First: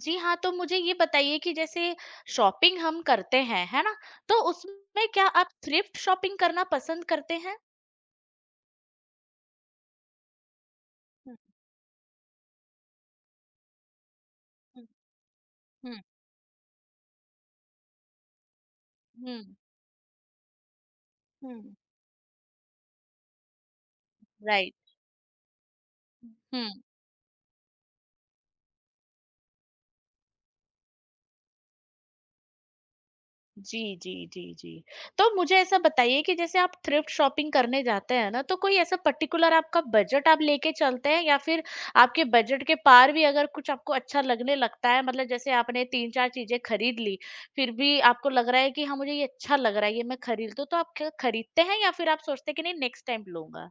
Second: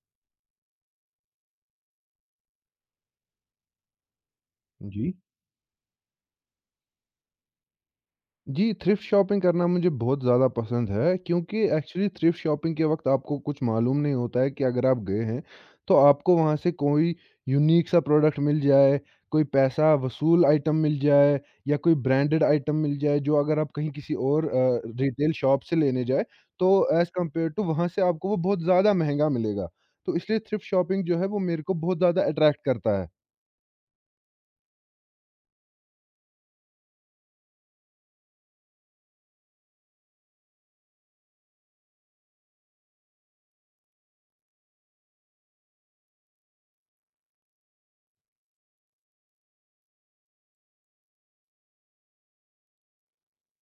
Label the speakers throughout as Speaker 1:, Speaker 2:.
Speaker 1: जी हाँ, तो मुझे ये बताइए कि जैसे शॉपिंग हम करते हैं, है ना? तो उसमें
Speaker 2: जी।
Speaker 1: क्या आप थ्रिफ्ट शॉपिंग करना पसंद करते हैं?
Speaker 2: जी, थ्रिफ्ट शॉपिंग करना मुझे बहुत ज़्यादा पसंद है
Speaker 1: हुँ,
Speaker 2: क्योंकि एक्चुअली थ्रिफ्ट शॉपिंग के वक़्त आपको कुछ मालूम नहीं होता है कि अगर
Speaker 1: हुँ,
Speaker 2: आप गए हैं, तो आपको वहाँ से कोई यूनिक सा प्रोडक्ट मिल जाए,
Speaker 1: हुँ,
Speaker 2: कोई
Speaker 1: हुँ।
Speaker 2: पैसा वसूल आइटम मिल जाए
Speaker 1: हुँ।
Speaker 2: या कोई ब्रांडेड आइटम मिल जाए जो अगर आप कहीं किसी और
Speaker 1: राइट,
Speaker 2: रिटेल शॉप से लेने जाएँ,
Speaker 1: हुँ।
Speaker 2: तो एज़ कम्पेयर टू वहाँ से आपको वो बहुत ज़्यादा महँगा मिलेगा। तो इसलिए थ्रिफ्ट शॉपिंग जो है वो मेरे को बहुत ज़्यादा अट्रैक्ट करता है।
Speaker 1: जी, जी, जी, जी। तो मुझे ऐसा बताइए कि जैसे आप थ्रिफ्ट शॉपिंग करने जाते हैं ना, तो कोई ऐसा पर्टिकुलर आपका बजट आप लेके चलते हैं या फिर आपके बजट के पार भी अगर कुछ आपको अच्छा लगने लगता है, मतलब जैसे आपने 3-4 चीज़ें खरीद ली, फिर भी आपको लग रहा है कि हाँ, मुझे ये अच्छा लग रहा है, ये मैं खरीद लूँ, तो आप क्या खरीदते हैं या फिर आप सोचते हैं कि नहीं नेक्स्ट टाइम लूँगा?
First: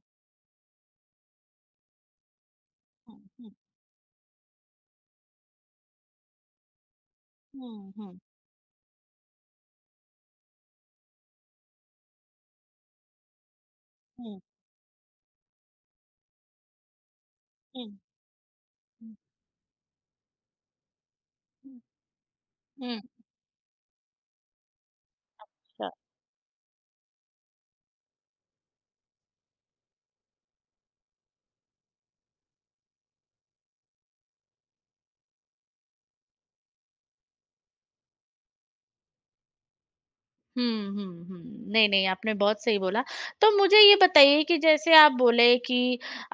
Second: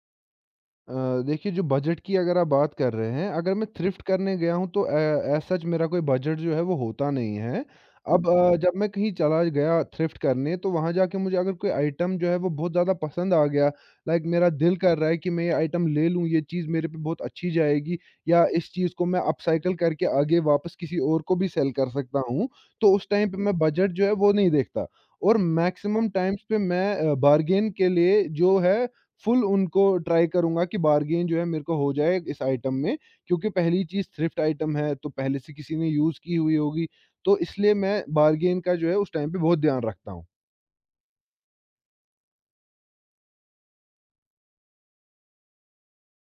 Speaker 2: अ, देखिए, जो बजट की अगर आप बात कर रहे
Speaker 1: हुँ,
Speaker 2: हैं,
Speaker 1: हुँ,
Speaker 2: अगर मैं थ्रिफ्ट करने गया हूँ, तो ए एज़ सच मेरा कोई बजट जो है वो होता नहीं है।
Speaker 1: हुँ,
Speaker 2: अब जब मैं कहीं चला गया थ्रिफ्ट करने, तो वहाँ जाके मुझे अगर कोई आइटम जो है वो बहुत ज़्यादा पसंद आ गया, लाइक
Speaker 1: हुँ,
Speaker 2: मेरा दिल कर रहा है कि मैं ये आइटम ले लूँ, ये चीज़ मेरे पे बहुत अच्छी
Speaker 1: हुँ,
Speaker 2: जाएगी या इस चीज़ को
Speaker 1: हुँ,
Speaker 2: मैं अपसाइकल करके आगे वापस किसी और को भी सेल
Speaker 1: हुँ,
Speaker 2: कर सकता हूँ, तो
Speaker 1: हुँ।
Speaker 2: उस टाइम पे हुँ। मैं बजट जो है वो नहीं देखता। और
Speaker 1: अच्छा।
Speaker 2: मैक्सिमम टाइम्स पे मैं बार्गेन के लिए जो है फुल उनको ट्राई करूँगा कि बार्गेन जो है मेरे को हो जाए इस आइटम में, क्योंकि पहली चीज़, थ्रिफ्ट आइटम है तो पहले से किसी ने यूज़ की हुई होगी। तो इसलिए मैं बार्गेन का जो है उस टाइम पे बहुत ध्यान रखता हूँ।
Speaker 1: हुँ, हुँ, हुँ। नहीं, नहीं आपने बहुत सही बोला। तो मुझे ये बताइए कि जैसे आप बोले कि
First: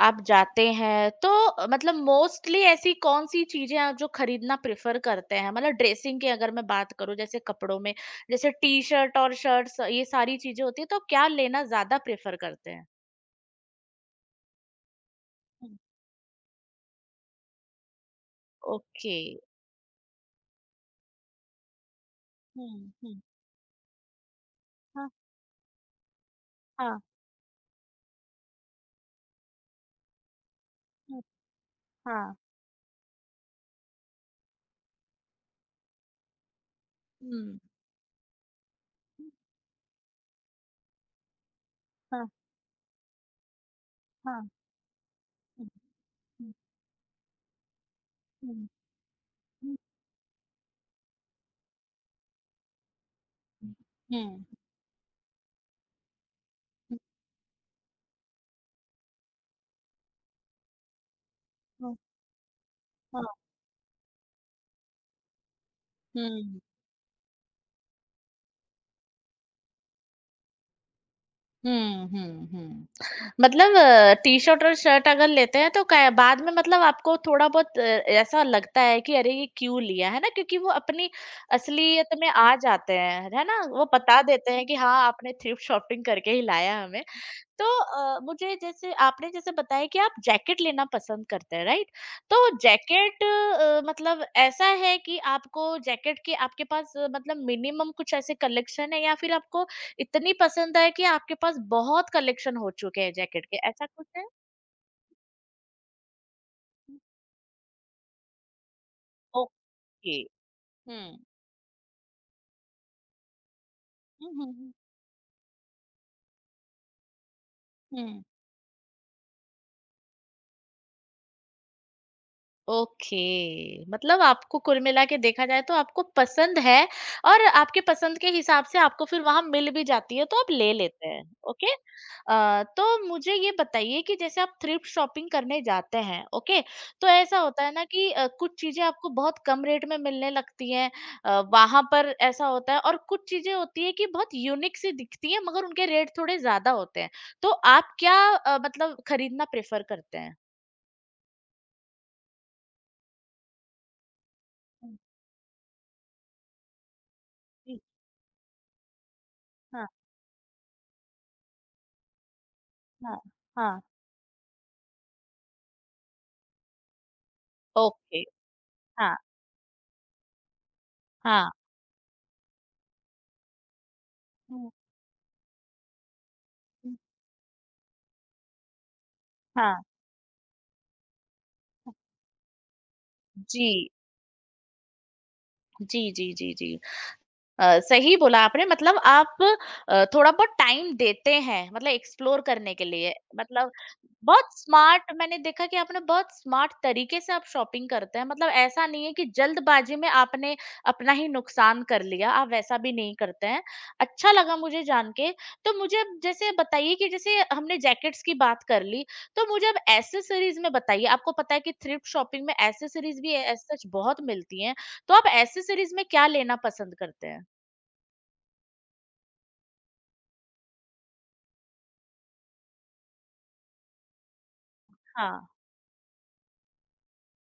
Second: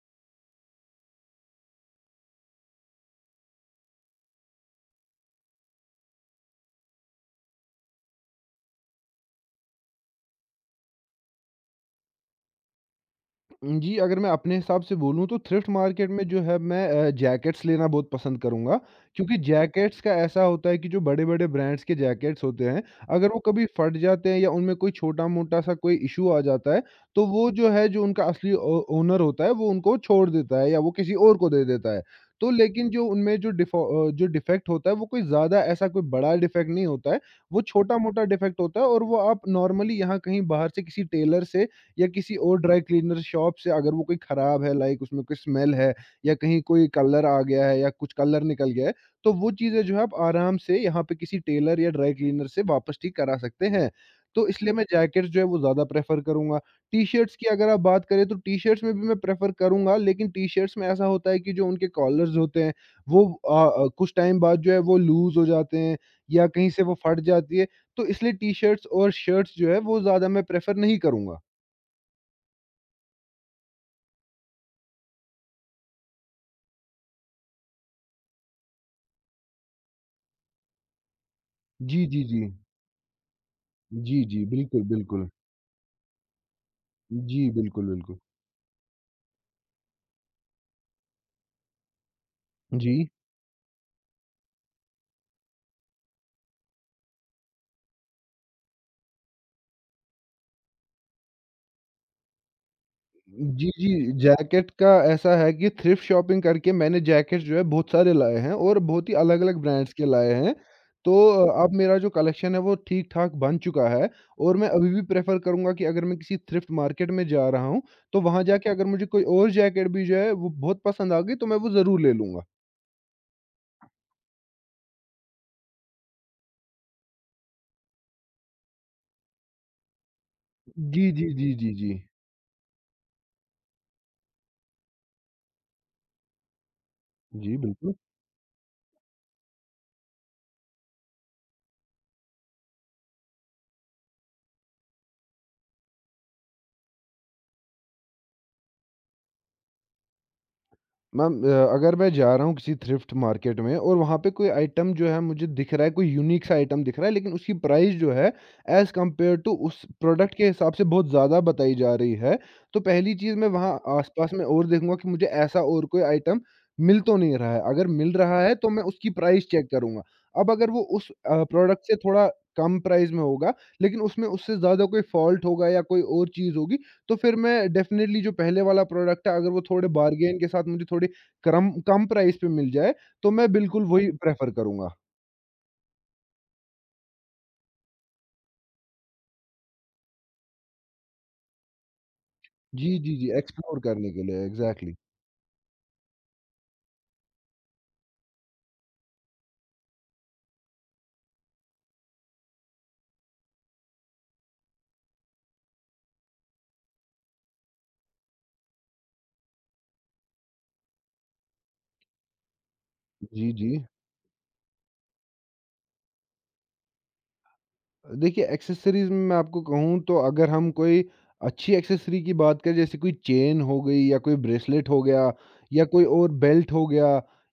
Speaker 1: आप जाते हैं तो मतलब मोस्टली ऐसी कौन-सी चीज़ें आप जो खरीदना प्रेफ़र करते हैं? मतलब ड्रेसिंग की अगर मैं बात करूँ जैसे कपड़ों में, जैसे टी-शर्ट और शर्ट्स ये सारी चीज़ें होती हैं तो आप क्या लेना ज़्यादा प्रेफ़र करते हैं?
Speaker 2: जी, अगर मैं अपने हिसाब से बोलूँ तो थ्रिफ्ट
Speaker 1: हुँ।
Speaker 2: मार्केट में जो है मैं जैकेट्स लेना बहुत पसंद करूँगा,
Speaker 1: ओके।
Speaker 2: क्योंकि जैकेट्स का ऐसा होता है कि जो बड़े-बड़े ब्रांड्स के जैकेट्स होते हैं,
Speaker 1: हुँ, हुँ।
Speaker 2: अगर वो कभी फट जाते हैं या उनमें कोई
Speaker 1: हाँ,
Speaker 2: छोटा-मोटा सा कोई इश्यू आ जाता है,
Speaker 1: हाँ,
Speaker 2: तो वो जो है, जो उनका असली ओ ओनर होता है, वो उनको छोड़ देता है या वो किसी
Speaker 1: हुँ,
Speaker 2: और को दे देता है।
Speaker 1: हाँ।
Speaker 2: तो लेकिन जो उनमें जो डिफेक्ट होता है, वो कोई ज़्यादा ऐसा कोई बड़ा डिफेक्ट नहीं होता है,
Speaker 1: हुँ।
Speaker 2: वो छोटा-मोटा डिफेक्ट होता है, और वो
Speaker 1: हुँ,
Speaker 2: आप नॉर्मली यहाँ कहीं बाहर से किसी टेलर से या
Speaker 1: हाँ,
Speaker 2: किसी और ड्राई क्लीनर शॉप से, अगर वो कोई
Speaker 1: हाँ।
Speaker 2: ख़राब है, लाइक उसमें कोई
Speaker 1: हुँ,
Speaker 2: स्मेल है या
Speaker 1: हुँ,
Speaker 2: कहीं कोई कलर आ गया है या कुछ कलर
Speaker 1: हुँ,
Speaker 2: निकल गया है, तो वो
Speaker 1: हुँ,
Speaker 2: चीज़ें जो है, आप आराम से यहाँ पे किसी टेलर या ड्राई क्लीनर से वापस ठीक करा सकते हैं।
Speaker 1: हुँ,
Speaker 2: तो इसलिए मैं जैकेट्स जो है वो ज़्यादा प्रेफ़र करूँगा।
Speaker 1: हुँ,
Speaker 2: टी-शर्ट्स की अगर आप बात करें, तो टी-शर्ट्स में भी मैं प्रेफ़र करूँगा, लेकिन टी-शर्ट्स में ऐसा होता है कि जो उनके
Speaker 1: हुँ,
Speaker 2: कॉलर्स होते हैं वो
Speaker 1: हाँ,
Speaker 2: कुछ टाइम बाद जो है वो लूज़ हो जाते हैं या
Speaker 1: हुँ।
Speaker 2: कहीं से वो फट जाती है। तो इसलिए टी-शर्ट्स और शर्ट्स जो है वो ज़्यादा मैं प्रेफ़र नहीं करूँगा।
Speaker 1: हुँ, हुँ, हुँ। मतलब टी-शर्ट और शर्ट अगर लेते हैं तो कै बाद में मतलब आपको थोड़ा-बहुत ऐसा लगता है कि अरे ये क्यों लिया, है ना? क्योंकि वो अपनी
Speaker 2: जी,
Speaker 1: असलियत
Speaker 2: जी,
Speaker 1: में
Speaker 2: जी।
Speaker 1: आ जाते हैं, है ना? वो बता
Speaker 2: जी, जी,
Speaker 1: देते हैं कि
Speaker 2: बिल्कुल,
Speaker 1: हाँ,
Speaker 2: बिल्कुल।
Speaker 1: आपने थ्रिफ्ट शॉपिंग करके ही लाया हमें।
Speaker 2: जी,
Speaker 1: तो
Speaker 2: बिल्कुल, बिल्कुल।
Speaker 1: मुझे जैसे आपने जैसे बताया कि आप जैकेट लेना पसंद करते हैं राइट, तो
Speaker 2: जी।
Speaker 1: जैकेट, मतलब ऐसा है कि आपको जैकेट के आपके पास मतलब मिनिमम कुछ ऐसे कलेक्शन है या फिर आपको इतनी पसंद है कि आपके पास बहुत कलेक्शन हो चुके हैं जैकेट के,
Speaker 2: जी,
Speaker 1: ऐसा कुछ
Speaker 2: जी,
Speaker 1: है?
Speaker 2: जैकेट का ऐसा है कि थ्रिफ्ट शॉपिंग करके मैंने जैकेट्स जो है बहुत सारे लाए हैं, और बहुत ही अलग-अलग ब्रांड्स के
Speaker 1: ओके।
Speaker 2: लाए हैं। तो
Speaker 1: हम्म,
Speaker 2: अब मेरा जो कलेक्शन है वो ठीक-ठाक बन चुका है,
Speaker 1: हम्म,
Speaker 2: और मैं अभी भी प्रेफ़र करूँगा कि अगर मैं किसी थ्रिफ्ट मार्केट में जा रहा हूँ, तो
Speaker 1: हम्म.
Speaker 2: वहाँ जाके अगर मुझे कोई और जैकेट भी जो है वो बहुत पसंद आ गई, तो मैं वो ज़रूर ले लूँगा।
Speaker 1: ओके। मतलब आपको कुल मिला के देखा जाए तो आपको पसंद है और आपके पसंद के हिसाब से आपको फिर वहां मिल भी जाती है तो आप ले
Speaker 2: जी,
Speaker 1: लेते हैं।
Speaker 2: जी, जी, जी,
Speaker 1: ओके।
Speaker 2: जी।
Speaker 1: तो मुझे ये बताइए कि जैसे आप थ्रिफ्ट शॉपिंग करने जाते हैं, ओके, तो ऐसा
Speaker 2: जी,
Speaker 1: होता है ना
Speaker 2: बिल्कुल।
Speaker 1: कि कुछ चीजें आपको बहुत कम रेट में मिलने लगती हैं वहां पर, ऐसा होता है। और कुछ चीजें होती है कि बहुत यूनिक सी दिखती है मगर उनके रेट थोड़े ज्यादा होते हैं, तो आप क्या, मतलब खरीदना प्रेफर करते हैं?
Speaker 2: मैम, अगर मैं जा रहा हूँ किसी थ्रिफ्ट मार्केट में, और वहाँ पे कोई आइटम जो है मुझे दिख रहा है, कोई यूनिक सा आइटम दिख रहा है, लेकिन उसकी
Speaker 1: जी,
Speaker 2: प्राइस जो है, एज़ कंपेयर टू उस
Speaker 1: हाँ,
Speaker 2: प्रोडक्ट के हिसाब से बहुत ज़्यादा बताई जा रही है, तो पहली
Speaker 1: हाँ,
Speaker 2: चीज़, मैं वहाँ
Speaker 1: हाँ,
Speaker 2: आसपास में और देखूंगा कि मुझे ऐसा और कोई आइटम मिल तो नहीं रहा है। अगर मिल
Speaker 1: ओके,
Speaker 2: रहा है, तो मैं उसकी
Speaker 1: हाँ,
Speaker 2: प्राइस चेक करूंगा। अब अगर वो उस
Speaker 1: हाँ।
Speaker 2: प्रोडक्ट से थोड़ा कम प्राइस में होगा, लेकिन उसमें उससे
Speaker 1: हुँ,
Speaker 2: ज़्यादा कोई फॉल्ट होगा या कोई और चीज़ होगी,
Speaker 1: हुँ,
Speaker 2: तो फिर मैं डेफ़िनेटली जो पहले वाला प्रोडक्ट है, अगर वो
Speaker 1: हाँ,
Speaker 2: थोड़े बार्गेन के साथ मुझे थोड़े क्रम कम प्राइस पे मिल जाए, तो मैं
Speaker 1: जी।
Speaker 2: बिल्कुल वही प्रेफ़र करूँगा।
Speaker 1: जी, जी, जी, जी। सही बोला आपने। मतलब आप थोड़ा बहुत टाइम देते हैं मतलब एक्सप्लोर करने के
Speaker 2: जी,
Speaker 1: लिए।
Speaker 2: जी, जी,
Speaker 1: मतलब
Speaker 2: एक्सप्लोर करने के लिए
Speaker 1: बहुत
Speaker 2: एग्ज़ैक्टली।
Speaker 1: स्मार्ट मैंने देखा कि आपने बहुत स्मार्ट तरीके से आप शॉपिंग करते हैं, मतलब ऐसा नहीं है कि जल्दबाजी में आपने अपना ही नुकसान कर लिया, आप वैसा भी नहीं करते हैं। अच्छा लगा मुझे जान के। तो मुझे अब जैसे बताइए कि जैसे हमने जैकेट्स की बात कर ली तो मुझे अब एसेसरीज में बताइए, आपको पता है कि थ्रिफ्ट शॉपिंग में एसेसरीज भी
Speaker 2: जी,
Speaker 1: एज
Speaker 2: जी।
Speaker 1: सच बहुत मिलती हैं, तो आप एसेसरीज में क्या लेना पसंद करते हैं?
Speaker 2: देखिए, एक्सेसरीज़ में मैं आपको कहूँ, तो अगर हम कोई अच्छी एक्सेसरी की बात करें, जैसे कोई चेन हो गई या कोई ब्रेसलेट हो गया
Speaker 1: हाँ,
Speaker 2: या कोई और बेल्ट हो गया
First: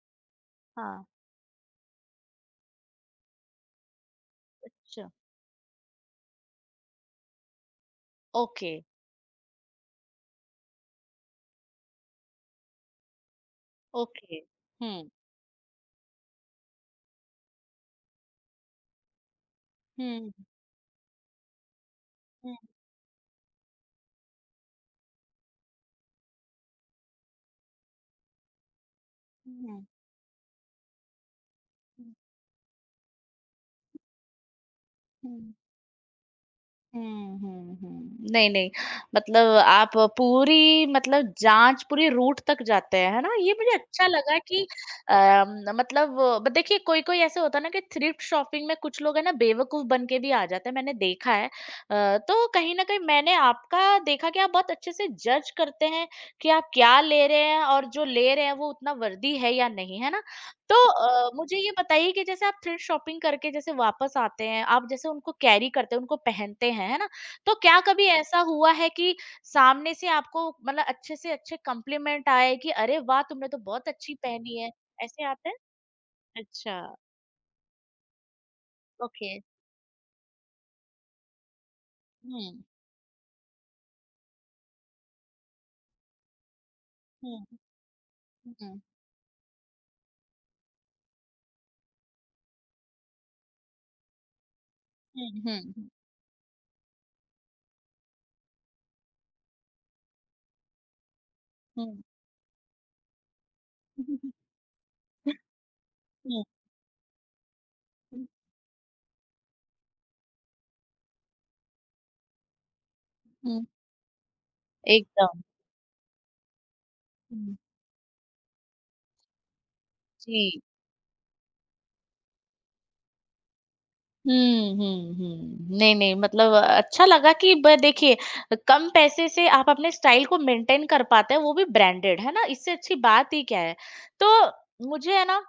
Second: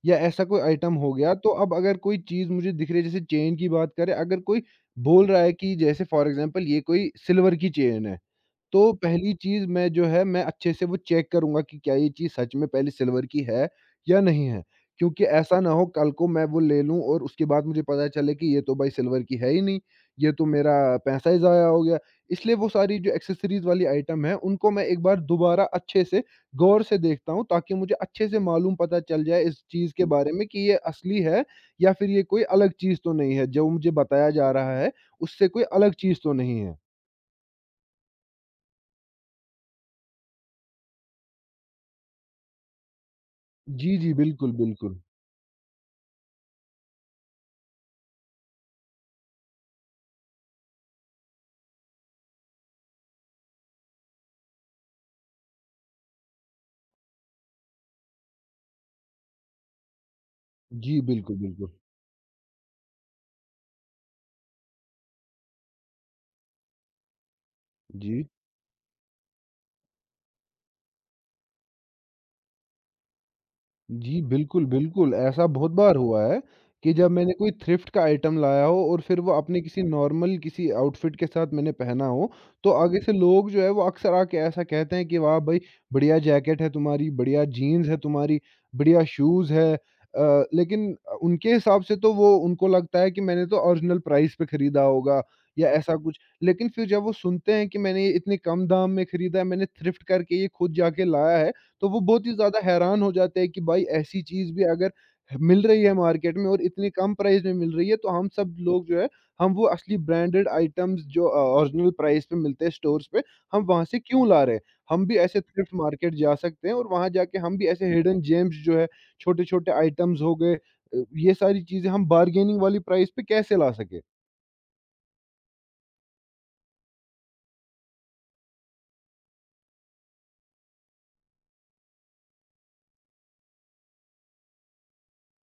Speaker 2: या ऐसा कोई आइटम
Speaker 1: हाँ,
Speaker 2: हो गया, तो अब अगर कोई चीज़ मुझे दिख रही है, जैसे चेन की बात करें, अगर कोई
Speaker 1: अच्छा,
Speaker 2: बोल रहा है कि जैसे फ़ॉर एग्ज़ाम्पल ये कोई सिल्वर की चेन है,
Speaker 1: ओके,
Speaker 2: तो पहली चीज़, मैं जो है, मैं अच्छे से वो चेक करूँगा कि क्या ये चीज़ सच में पहले सिल्वर की है या
Speaker 1: ओके।
Speaker 2: नहीं है?
Speaker 1: हुँ,
Speaker 2: क्योंकि ऐसा ना हो कल को मैं वो ले लूँ और उसके बाद मुझे पता चले कि ये तो भाई सिल्वर की है ही नहीं,
Speaker 1: हुँ,
Speaker 2: ये तो
Speaker 1: हुँ,
Speaker 2: मेरा पैसा ही ज़ाया हो गया। इसलिए
Speaker 1: हुँ,
Speaker 2: वो सारी जो एक्सेसरीज़ वाली आइटम है, उनको मैं एक बार दोबारा अच्छे से गौर से देखता हूँ, ताकि मुझे अच्छे से मालूम पता चल जाए इस
Speaker 1: हुँ,
Speaker 2: चीज़ के बारे में कि ये असली है या फिर ये कोई अलग चीज़ तो नहीं है, जो मुझे बताया जा रहा है उससे
Speaker 1: हुँ।
Speaker 2: कोई अलग चीज़ तो नहीं है।
Speaker 1: हुँ, हुँ, हुँ। नहीं, नहीं, मतलब आप पूरी, मतलब जाँच पूरी रूट तक जाते हैं, है ना? ये मुझे
Speaker 2: जी,
Speaker 1: अच्छा
Speaker 2: जी।
Speaker 1: लगा
Speaker 2: बिल्कुल,
Speaker 1: कि
Speaker 2: बिल्कुल।
Speaker 1: अम, मतलब ब देखिए कोई-कोई ऐसे होता है ना कि थ्रिफ्ट शॉपिंग में कुछ लोग है ना बेवकूफ़ बन के भी आ जाते हैं, मैंने देखा है। तो कहीं न कहीं मैंने आपका देखा कि आप बहुत अच्छे से जज करते हैं कि आप क्या ले रहे हैं और जो ले रहे हैं वो उतना वर्दी है या नहीं, है ना? तो
Speaker 2: जी, बिल्कुल,
Speaker 1: मुझे
Speaker 2: बिल्कुल।
Speaker 1: ये बताइए कि जैसे आप थ्रिफ्ट शॉपिंग करके जैसे वापस आते हैं, आप जैसे उनको कैरी करते हैं, उनको पहनते हैं, है ना? तो क्या कभी
Speaker 2: जी,
Speaker 1: ऐसा हुआ है कि सामने से आपको मतलब अच्छे से अच्छे कॉम्प्लीमेंट आए कि अरे वाह! तुमने तो बहुत अच्छी
Speaker 2: जी,
Speaker 1: पहनी
Speaker 2: बिल्कुल,
Speaker 1: है,
Speaker 2: बिल्कुल,
Speaker 1: ऐसे
Speaker 2: ऐसा
Speaker 1: आते हैं?
Speaker 2: बहुत बार हुआ है
Speaker 1: अच्छा,
Speaker 2: कि जब मैंने कोई थ्रिफ्ट का आइटम लाया हो, और फिर
Speaker 1: ओके।
Speaker 2: वो अपने किसी नॉर्मल किसी आउटफिट के साथ मैंने पहना हो,
Speaker 1: हुँ,
Speaker 2: तो आगे से लोग जो है वो अक्सर आके ऐसा कहते हैं कि वाह भई, बढ़िया जैकेट है तुम्हारी, बढ़िया
Speaker 1: हुँ,
Speaker 2: जीन्स है तुम्हारी,
Speaker 1: हुँ, हुँ,
Speaker 2: बढ़िया शूज़ है। लेकिन उनके हिसाब से तो वो, उनको लगता है कि मैंने तो ओरिजिनल प्राइस पे खरीदा होगा
Speaker 1: हुँ,
Speaker 2: या
Speaker 1: हुँ,
Speaker 2: ऐसा कुछ। लेकिन फिर जब वो सुनते हैं कि मैंने ये इतने कम दाम में खरीदा है, मैंने थ्रिफ्ट करके ये खुद जाके लाया है, तो वो
Speaker 1: हुँ,
Speaker 2: बहुत ही ज़्यादा हैरान हो जाते हैं कि भाई, ऐसी चीज़ भी अगर मिल रही है मार्केट
Speaker 1: हुँ,
Speaker 2: में, और इतने कम प्राइस में मिल रही है, तो
Speaker 1: हुँ,
Speaker 2: हम सब लोग जो है, हम वो असली ब्रांडेड आइटम्स जो ओरिजिनल प्राइस पे मिलते हैं स्टोर्स पे, हम
Speaker 1: हुँ,
Speaker 2: वहाँ से क्यों ला रहे हैं? हम भी ऐसे
Speaker 1: एकदम।
Speaker 2: थ्रिफ्ट मार्केट जा सकते हैं, और वहाँ जाके हम
Speaker 1: हुँ,
Speaker 2: भी ऐसे हिडन जेम्स जो है, छोटे छोटे आइटम्स हो गए,
Speaker 1: जी।
Speaker 2: ये सारी चीज़ें हम बार्गेनिंग वाली प्राइस पे कैसे ला सके।
Speaker 1: हुँ, हुँ, हुँ। नहीं, नहीं, मतलब अच्छा लगा कि ब देखिए कम पैसे से आप अपने स्टाइल को मेंटेन कर पाते हैं, वो भी ब्रांडेड, है ना? इससे अच्छी बात ही क्या है। तो मुझे है ना,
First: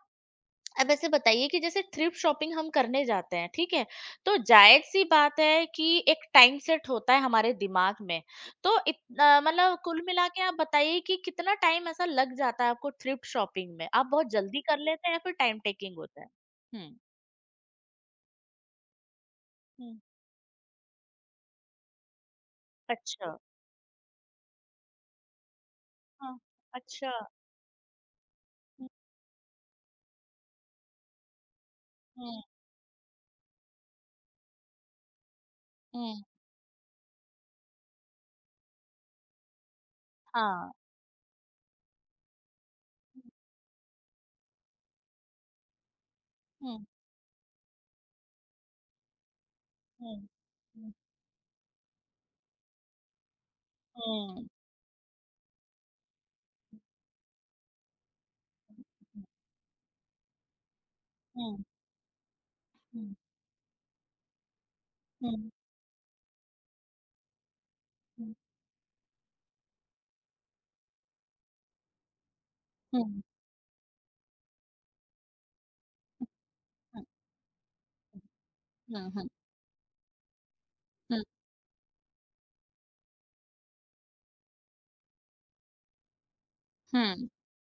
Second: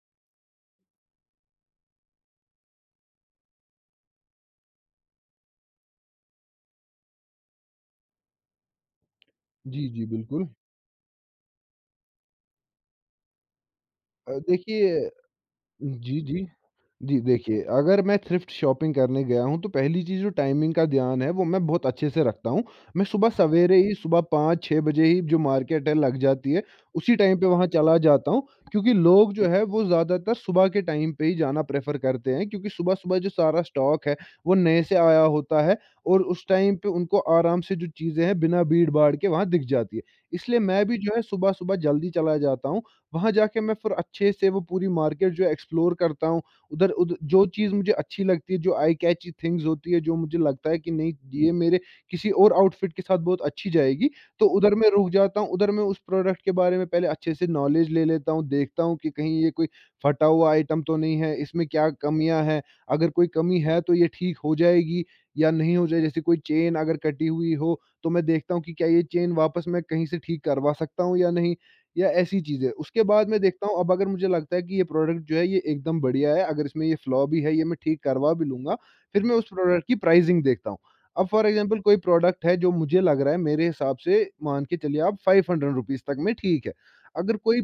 Speaker 1: अब ऐसे बताइए कि जैसे थ्रिफ्ट शॉपिंग हम करने जाते हैं, ठीक है? तो जायज़-सी बात है कि एक टाइम सेट होता है हमारे दिमाग में। तो मतलब
Speaker 2: जी,
Speaker 1: कुल
Speaker 2: जी,
Speaker 1: मिला के
Speaker 2: बिल्कुल।
Speaker 1: आप बताइए कि कितना टाइम ऐसा लग जाता है आपको थ्रिफ्ट शॉपिंग में? आप बहुत
Speaker 2: अ,
Speaker 1: जल्दी कर लेते
Speaker 2: देखिए
Speaker 1: हैं या फिर टाइम टेकिंग
Speaker 2: जी,
Speaker 1: होता है?
Speaker 2: जी,
Speaker 1: हुँ।
Speaker 2: जी, देखिए, अगर मैं थ्रिफ्ट शॉपिंग करने गया हूँ, तो
Speaker 1: हुँ।
Speaker 2: पहली चीज़, जो टाइमिंग का ध्यान है, वो मैं बहुत अच्छे से रखता हूँ। मैं सुबह
Speaker 1: अच्छा।
Speaker 2: सवेरे ही, सुबह 5-6 बजे ही जो मार्केट है लग
Speaker 1: हाँ,
Speaker 2: जाती है,
Speaker 1: अच्छा।
Speaker 2: उसी टाइम पे वहाँ चला जाता हूँ,
Speaker 1: हुँ,
Speaker 2: क्योंकि लोग जो है वो ज़्यादातर सुबह के टाइम पे ही जाना प्रेफ़र करते
Speaker 1: हुँ,
Speaker 2: हैं, क्योंकि सुबह-सुबह जो सारा स्टॉक है, वो नए से आया होता है,
Speaker 1: हुँ,
Speaker 2: और उस टाइम पे उनको आराम से जो चीज़ें हैं, बिना भीड़-भाड़ के वहाँ दिख जाती है। इसलिए
Speaker 1: हाँ।
Speaker 2: मैं भी जो है सुबह-सुबह जल्दी चला जाता हूँ,
Speaker 1: हुँ,
Speaker 2: वहाँ जाके मैं फिर अच्छे से वो पूरी मार्केट जो है एक्सप्लोर करता हूँ।
Speaker 1: हुँ,
Speaker 2: उधर उध जो चीज़ मुझे अच्छी लगती है, जो आई कैची थिंग्स होती है, जो
Speaker 1: हुँ,
Speaker 2: मुझे लगता है कि
Speaker 1: हुँ,
Speaker 2: नहीं, ये मेरे किसी और आउटफिट के साथ बहुत अच्छी जाएगी, तो
Speaker 1: हुँ,
Speaker 2: उधर मैं रुक जाता हूँ, उधर मैं उस प्रोडक्ट के बारे में पहले अच्छे से नॉलेज ले लेता हूँ, देखता हूँ कि कहीं ये कोई फटा हुआ आइटम तो नहीं है,
Speaker 1: हुँ,
Speaker 2: इसमें क्या कमियाँ हैं? अगर
Speaker 1: हुँ,
Speaker 2: कोई कमी है तो ये ठीक हो जाएगी
Speaker 1: हुँ,
Speaker 2: या
Speaker 1: हुँ,
Speaker 2: नहीं हो जाए, जैसे कोई चेन अगर कटी हुई हो, तो मैं
Speaker 1: हुँ,
Speaker 2: देखता हूँ कि क्या ये चेन वापस मैं कहीं से ठीक करवा सकता हूँ या नहीं? या ऐसी चीज़ें। उसके
Speaker 1: हुँ, हुँ,
Speaker 2: बाद मैं देखता हूँ, अब अगर मुझे लगता है कि ये प्रोडक्ट जो है ये एकदम बढ़िया है, अगर इसमें ये फ्लॉ भी है, ये मैं ठीक करवा भी लूँगा,
Speaker 1: हुँ, हुँ, हुँ,
Speaker 2: फिर
Speaker 1: हुँ,
Speaker 2: मैं उस प्रोडक्ट की प्राइज़िंग देखता हूँ। अब फॉर एग्ज़ाम्पल कोई प्रोडक्ट है जो मुझे लग रहा है, मेरे हिसाब से मान के चलिए आप ₹500 तक में ठीक है।
Speaker 1: हुँ,
Speaker 2: अगर कोई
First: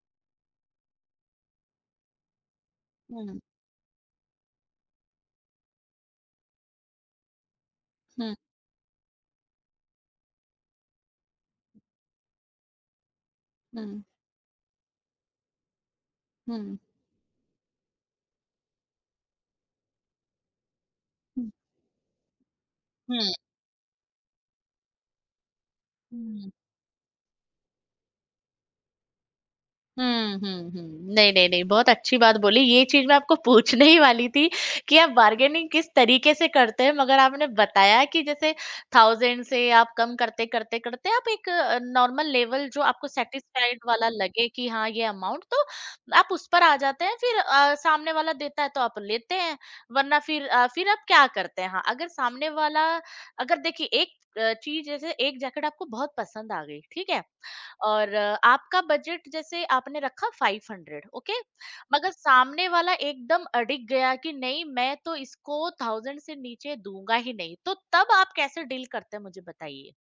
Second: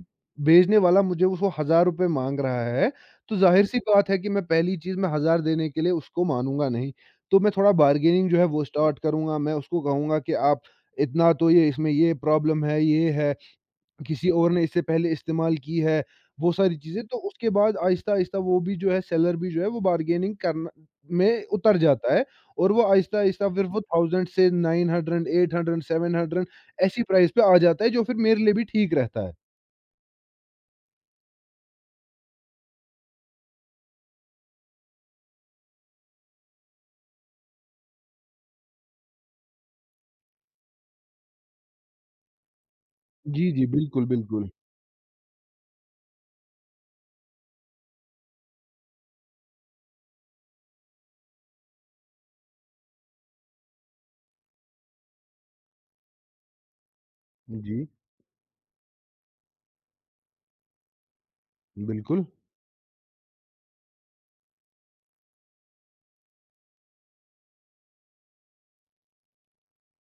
Speaker 2: भेजने वाला मुझे उसको ₹1000 माँग रहा है, तो
Speaker 1: हुँ,
Speaker 2: ज़ाहिर-सी बात है कि मैं पहली चीज़ मैं 1000 देने के लिए उसको मानूँगा नहीं। तो मैं थोड़ा बार्गेनिंग
Speaker 1: हुँ,
Speaker 2: जो है वो स्टार्ट करूँगा, मैं उसको कहूँगा कि आप इतना तो, ये इसमें ये प्रॉब्लम है, ये है। किसी और ने इससे पहले इस्तेमाल की है, वो सारी
Speaker 1: हुँ,
Speaker 2: चीज़ें। तो उसके बाद आहिस्ता-आहिस्ता वो भी जो है, सेलर भी जो है वो बार्गेनिंग करना में
Speaker 1: हुँ,
Speaker 2: उतर जाता है और वो आहिस्ता-आहिस्ता फिर वो 1000 से 900, 800, 700
Speaker 1: हुँ।
Speaker 2: ऐसी प्राइस पे आ जाता है, जो फिर मेरे लिए भी ठीक रहता है।
Speaker 1: हुँ, हुँ, हुँ। नहीं, नहीं, नहीं, बहुत अच्छी बात बोली। ये चीज़ मैं आपको पूछने ही वाली थी कि आप बार्गेनिंग किस तरीके से करते हैं, मगर आपने बताया कि जैसे 1000 से आप कम करते, करते, करते आप एक नॉर्मल लेवल, जो आपको
Speaker 2: जी, जी।
Speaker 1: सैटिस्फाइड
Speaker 2: बिल्कुल,
Speaker 1: वाला लगे,
Speaker 2: बिल्कुल।
Speaker 1: कि हाँ, ये अमाउंट तो, आप उस पर आ जाते हैं, फिर सामने वाला देता है तो आप लेते हैं, वरना फिर फिर आप क्या करते हैं? हाँ, अगर सामने वाला, अगर देखिए एक चीज़ जैसे एक जैकेट आपको बहुत पसंद आ गई, ठीक है?
Speaker 2: जी,
Speaker 1: और आपका बजट जैसे आपने रखा 500, ओके, मगर
Speaker 2: बिल्कुल।
Speaker 1: सामने वाला एकदम अड़िग गया कि नहीं मैं तो इसको 1000 से नीचे दूंगा ही नहीं, तो तब आप कैसे डील करते हैं मुझे बताइए।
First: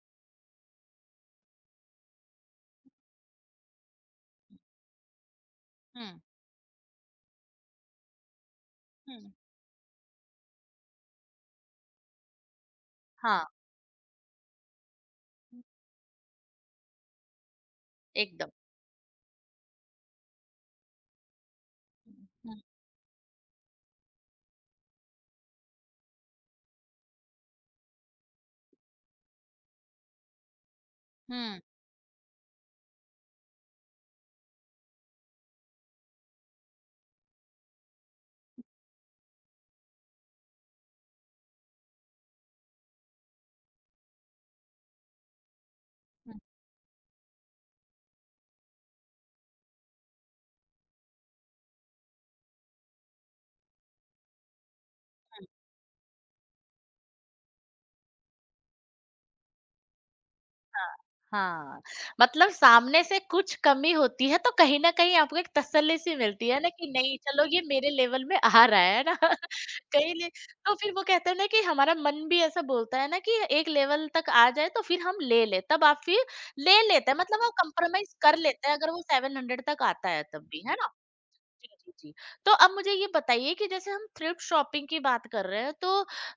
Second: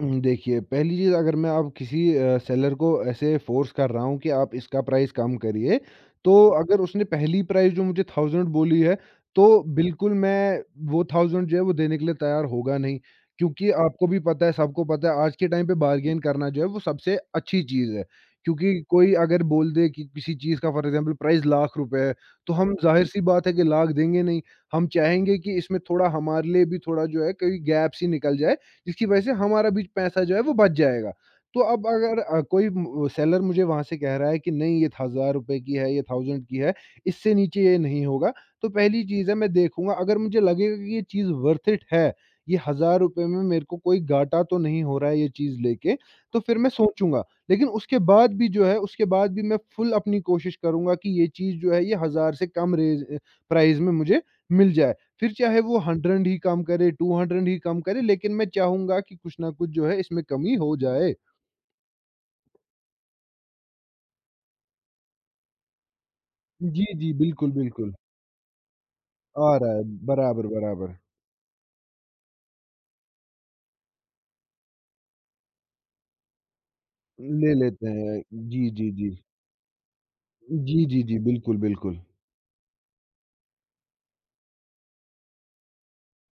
Speaker 2: देखिए, पहली चीज़, अगर मैं अब किसी सेलर को ऐसे फ़ोर्स कर रहा हूँ कि आप इसका प्राइस कम करिए,
Speaker 1: हम्म,
Speaker 2: तो अगर उसने पहली प्राइस जो मुझे 1000 बोली है,
Speaker 1: हम्म,
Speaker 2: तो बिल्कुल मैं वो 1000 जो है वो देने के लिए तैयार होगा नहीं।
Speaker 1: हाँ,
Speaker 2: क्योंकि आपको भी पता है, सबको पता है, आज के टाइम पे बार्गेन करना जो है वो सबसे अच्छी चीज़ है।
Speaker 1: एकदम,
Speaker 2: क्योंकि कोई अगर बोल दे कि किसी चीज़ का फॉर एग्ज़ाम्पल प्राइस लाख रुपए है, तो
Speaker 1: हम्म,
Speaker 2: हम ज़ाहिर-सी बात है कि लाख देंगे नहीं। हम चाहेंगे कि इसमें थोड़ा, हमारे लिए भी थोड़ा जो है कोई गैप सी निकल जाए, जिसकी वजह से हमारा भी पैसा जो है वो बच जाएगा। तो
Speaker 1: हम्म,
Speaker 2: अब अगर कोई म सेलर मुझे वहाँ से कह रहा है कि नहीं ये ₹1000 की है, ये 1000 की है, इससे नीचे ये नहीं होगा। तो पहली चीज़ है, मैं देखूँगा अगर मुझे लगेगा कि ये चीज़ वर्थ इट है, ये ₹1000 में मेरे को कोई घाटा तो नहीं हो रहा है ये चीज़ लेके,
Speaker 1: हम्म,
Speaker 2: तो फिर मैं सोचूँगा। लेकिन उसके बाद भी जो है, उसके बाद भी मैं फुल अपनी कोशिश करूँगा कि ये चीज़ जो है ये 1000 से कम रेज़ प्राइस में मुझे मिल जाए। फिर चाहे वो 100 ही कम करे, 200 ही कम करे, लेकिन मैं चाहूँगा कि कुछ ना कुछ जो है इसमें कमी हो
Speaker 1: हाँ,
Speaker 2: जाए।
Speaker 1: हाँ, मतलब सामने से कुछ कमी होती है तो कहीं न कहीं आपको एक तसल्ली सी मिलती है ना
Speaker 2: जी,
Speaker 1: कि
Speaker 2: जी,
Speaker 1: नहीं चलो
Speaker 2: बिल्कुल,
Speaker 1: ये मेरे
Speaker 2: बिल्कुल।
Speaker 1: लेवल में आ रहा है ना
Speaker 2: आ रहा है,
Speaker 1: कहीं ले,
Speaker 2: बराबर,
Speaker 1: तो फिर
Speaker 2: बराबर।
Speaker 1: वो कहते हैं ना कि हमारा मन भी ऐसा बोलता है ना कि एक लेवल तक आ जाए तो फिर हम ले ले, तब आप फिर ले लेते हैं मतलब हम
Speaker 2: ले लेते
Speaker 1: कॉम्प्रोमाइज़
Speaker 2: हैं।
Speaker 1: कर
Speaker 2: जी,
Speaker 1: लेते हैं,
Speaker 2: जी,
Speaker 1: अगर वो
Speaker 2: जी।
Speaker 1: 700 तक आता है तब भी, है
Speaker 2: जी,
Speaker 1: ना?
Speaker 2: जी, जी, बिल्कुल,
Speaker 1: जी, जी,
Speaker 2: बिल्कुल।
Speaker 1: जी। तो अब मुझे ये बताइए कि जैसे हम थ्रिफ्ट शॉपिंग की बात कर रहे हैं, तो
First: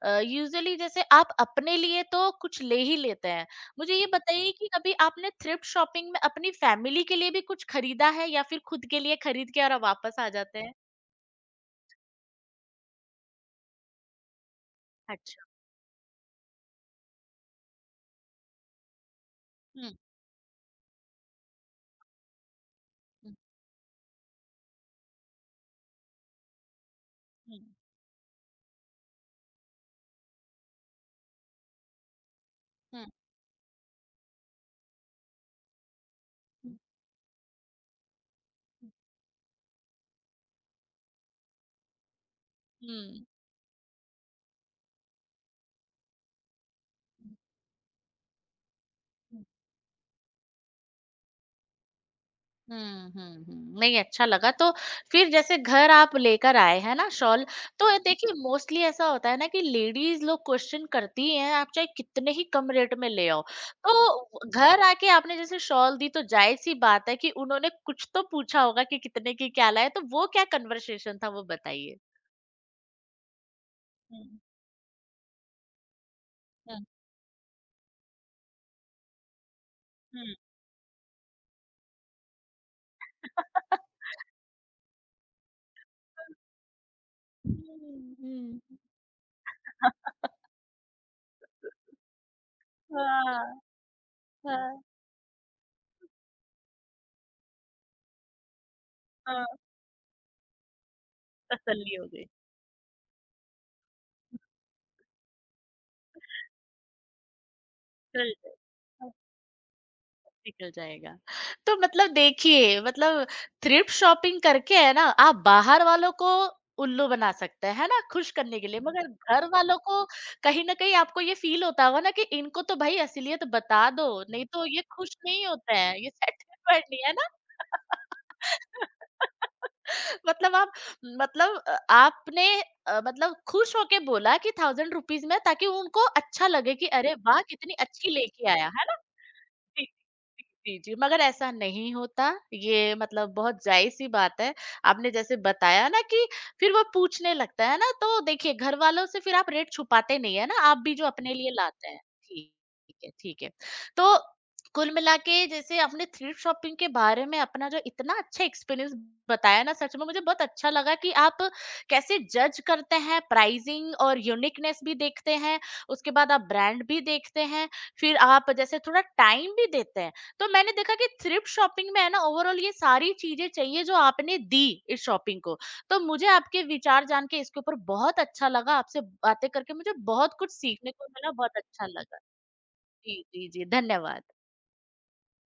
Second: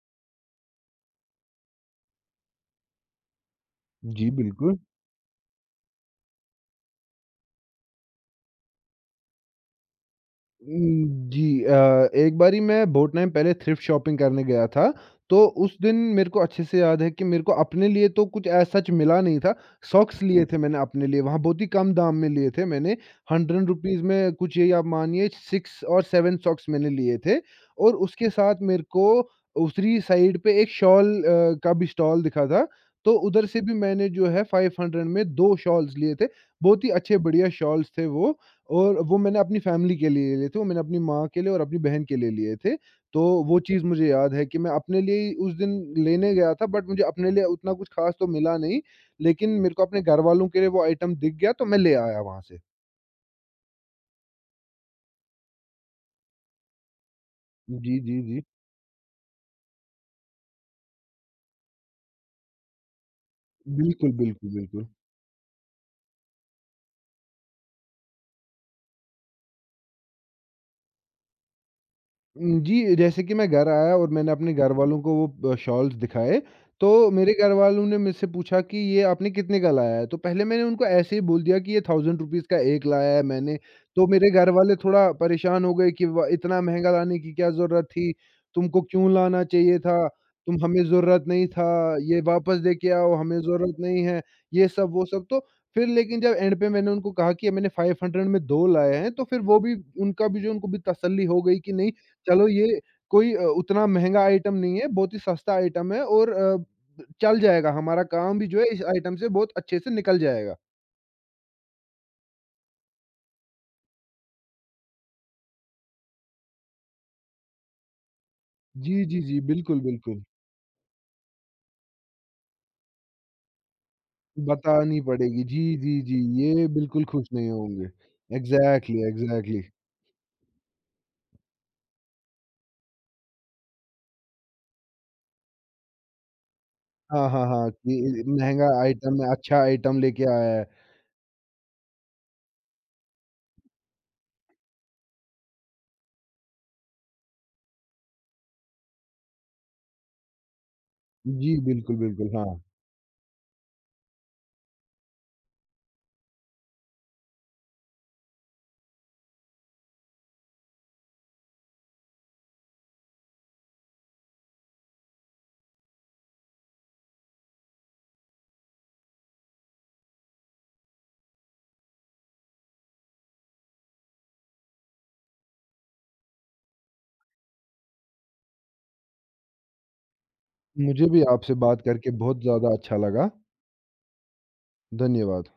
Speaker 1: यूजुअली जैसे आप अपने लिए तो कुछ ले ही लेते हैं। मुझे ये
Speaker 2: जी,
Speaker 1: बताइए कि
Speaker 2: बिल्कुल।
Speaker 1: कभी आपने थ्रिफ्ट शॉपिंग में अपनी फैमिली के लिए भी कुछ खरीदा है या फिर खुद के लिए खरीद के और वापस आ जाते हैं?
Speaker 2: जी एक बारी मैं बहुत टाइम पहले थ्रिफ्ट शॉपिंग करने गया था, तो
Speaker 1: अच्छा।
Speaker 2: उस दिन मेरे को अच्छे से याद है कि मेरे को अपने लिए तो कुछ ऐसा सच मिला नहीं था।
Speaker 1: हुँ,
Speaker 2: सॉक्स लिए थे मैंने अपने लिए, वहाँ बहुत ही कम दाम में लिए थे मैंने,
Speaker 1: हुँ,
Speaker 2: ₹100 में कुछ ये आप मानिए 6 और 7 सॉक्स मैंने लिए थे,
Speaker 1: हुँ,
Speaker 2: और उसके साथ मेरे को दूसरी साइड पे एक शॉल का भी स्टॉल दिखा था,
Speaker 1: हुँ,
Speaker 2: तो उधर से भी मैंने जो है 500 में 2 शॉल्स लिए थे। बहुत ही अच्छे बढ़िया शॉल्स थे वो, और वो मैंने अपनी फैमिली के लिए लिए थे, वो मैंने अपनी माँ के लिए और अपनी बहन के लिए लिए थे। तो
Speaker 1: हुँ,
Speaker 2: वो चीज़ मुझे याद है कि मैं अपने लिए ही उस दिन लेने गया था, बट मुझे अपने
Speaker 1: हुँ।
Speaker 2: लिए उतना कुछ ख़ास तो मिला नहीं, लेकिन मेरे को अपने घरवालों के लिए वो आइटम दिख गया, तो मैं ले आया वहाँ से।
Speaker 1: हुँ, हुँ, हुँ। नहीं, अच्छा लगा तो, फिर जैसे घर आप लेकर आए, है ना शॉल, तो ये
Speaker 2: जी, जी,
Speaker 1: देखिए
Speaker 2: जी।
Speaker 1: मोस्टली ऐसा होता है ना कि लेडीज़ लोग क्वेश्चन करती हैं, आप चाहे कितने ही कम रेट में ले आओ।
Speaker 2: बिल्कुल, बिल्कुल,
Speaker 1: तो घर
Speaker 2: बिल्कुल।
Speaker 1: आके आपने जैसे शॉल दी तो जाहिर-सी बात है कि उन्होंने कुछ तो पूछा होगा कि कितने की क्या लाए, तो वो क्या कन्वर्सेशन था वो बताइए?
Speaker 2: जी, जैसे कि मैं घर आया और
Speaker 1: हुँ,
Speaker 2: मैंने अपने घरवालों को वो शॉल्स दिखाए,
Speaker 1: हुँ।
Speaker 2: तो मेरे घरवालों ने मुझसे पूछा कि, "ये आपने कितने का लाया है?" तो
Speaker 1: हुँ।
Speaker 2: पहले मैंने उनको ऐसे ही बोल दिया कि ये थाउज़ेंड रुपीज़ का एक लाया है मैंने, तो मेरे घरवाले थोड़ा परेशान हो गए कि व इतना महँगा लाने की क्या ज़रूरत थी?
Speaker 1: हुँ, हुँ।
Speaker 2: तुमको क्यों लाना चाहिए था?
Speaker 1: हाँ।
Speaker 2: तुम हमें ज़रूरत नहीं था, ये वापस दे के आओ, हमें
Speaker 1: हाँ,
Speaker 2: ज़रूरत नहीं है, ये
Speaker 1: हाँ,
Speaker 2: सब, वो सब। तो फिर, लेकिन जब एंड पे मैंने उनको कहा कि मैंने 500 में 2 लाए हैं, तो फिर
Speaker 1: हाँ।
Speaker 2: वो भी, उनका भी जो, उनको भी तसल्ली हो गई कि नहीं,
Speaker 1: तसल्ली हो गई।
Speaker 2: चलो ये कोई उतना महँगा आइटम नहीं है, बहुत ही सस्ता आइटम है और चल जाएगा, हमारा
Speaker 1: चल
Speaker 2: काम भी जो है इस
Speaker 1: जाए।
Speaker 2: आइटम से बहुत अच्छे से निकल जाएगा।
Speaker 1: निकल जाएगा। तो मतलब देखिए, मतलब थ्रिफ्ट शॉपिंग करके है ना आप बाहर वालों को उल्लू बना सकते हैं, है ना? खुश करने के लिए,
Speaker 2: जी,
Speaker 1: मगर
Speaker 2: जी, जी।
Speaker 1: घर वालों
Speaker 2: बिल्कुल,
Speaker 1: को
Speaker 2: बिल्कुल।
Speaker 1: कहीं न कहीं आपको ये फ़ील होता होगा ना कि इनको तो भाई असलियत बता दो, नहीं तो ये
Speaker 2: बतानी
Speaker 1: खुश
Speaker 2: पड़ेगी।
Speaker 1: नहीं
Speaker 2: जी,
Speaker 1: होते
Speaker 2: जी,
Speaker 1: हैं, ये
Speaker 2: जी। ये
Speaker 1: सेटिस्फाइड नहीं,
Speaker 2: बिल्कुल
Speaker 1: है
Speaker 2: खुश
Speaker 1: ना?
Speaker 2: नहीं होंगे। Exactly, exactly.
Speaker 1: मतलब आप, मतलब आपने मतलब खुश होके बोला कि ₹1000 में, ताकि उनको अच्छा लगे कि अरे
Speaker 2: हाँ,
Speaker 1: वाह!
Speaker 2: हाँ, हाँ,
Speaker 1: कितनी अच्छी
Speaker 2: कि
Speaker 1: लेके
Speaker 2: महँगा
Speaker 1: आया, है ना?
Speaker 2: आइटम है, अच्छा
Speaker 1: जी,
Speaker 2: आइटम लेके
Speaker 1: जी,
Speaker 2: आया है।
Speaker 1: जी, जी, मगर ऐसा नहीं होता, ये मतलब बहुत जायज़-सी बात है। आपने जैसे बताया ना कि फिर वो पूछने लगता है ना, तो देखिए घरवालों से फिर आप रेट छुपाते नहीं, है ना, आप भी जो अपने लिए
Speaker 2: जी,
Speaker 1: लाते
Speaker 2: बिल्कुल,
Speaker 1: हैं।
Speaker 2: बिल्कुल, हाँ।
Speaker 1: ठीक है, ठीक है। तो कुल मिला के जैसे आपने थ्रिफ्ट शॉपिंग के बारे में अपना जो इतना अच्छा एक्सपीरियंस बताया ना, सच में मुझे बहुत अच्छा लगा कि आप कैसे जज करते हैं, प्राइसिंग और यूनिकनेस भी देखते हैं, उसके बाद आप ब्रांड भी देखते हैं, फिर आप जैसे थोड़ा टाइम भी देते हैं। तो मैंने देखा कि थ्रिफ्ट शॉपिंग में है ना ओवरऑल ये सारी चीजें चाहिए जो आपने दी इस शॉपिंग को। तो मुझे आपके विचार जान के इसके ऊपर बहुत अच्छा लगा, आपसे बातें करके मुझे बहुत कुछ सीखने
Speaker 2: मुझे
Speaker 1: को
Speaker 2: भी
Speaker 1: मिला,
Speaker 2: आपसे
Speaker 1: बहुत
Speaker 2: बात
Speaker 1: अच्छा
Speaker 2: करके
Speaker 1: लगा।
Speaker 2: बहुत ज़्यादा अच्छा
Speaker 1: जी,
Speaker 2: लगा।
Speaker 1: जी, जी, धन्यवाद।
Speaker 2: धन्यवाद।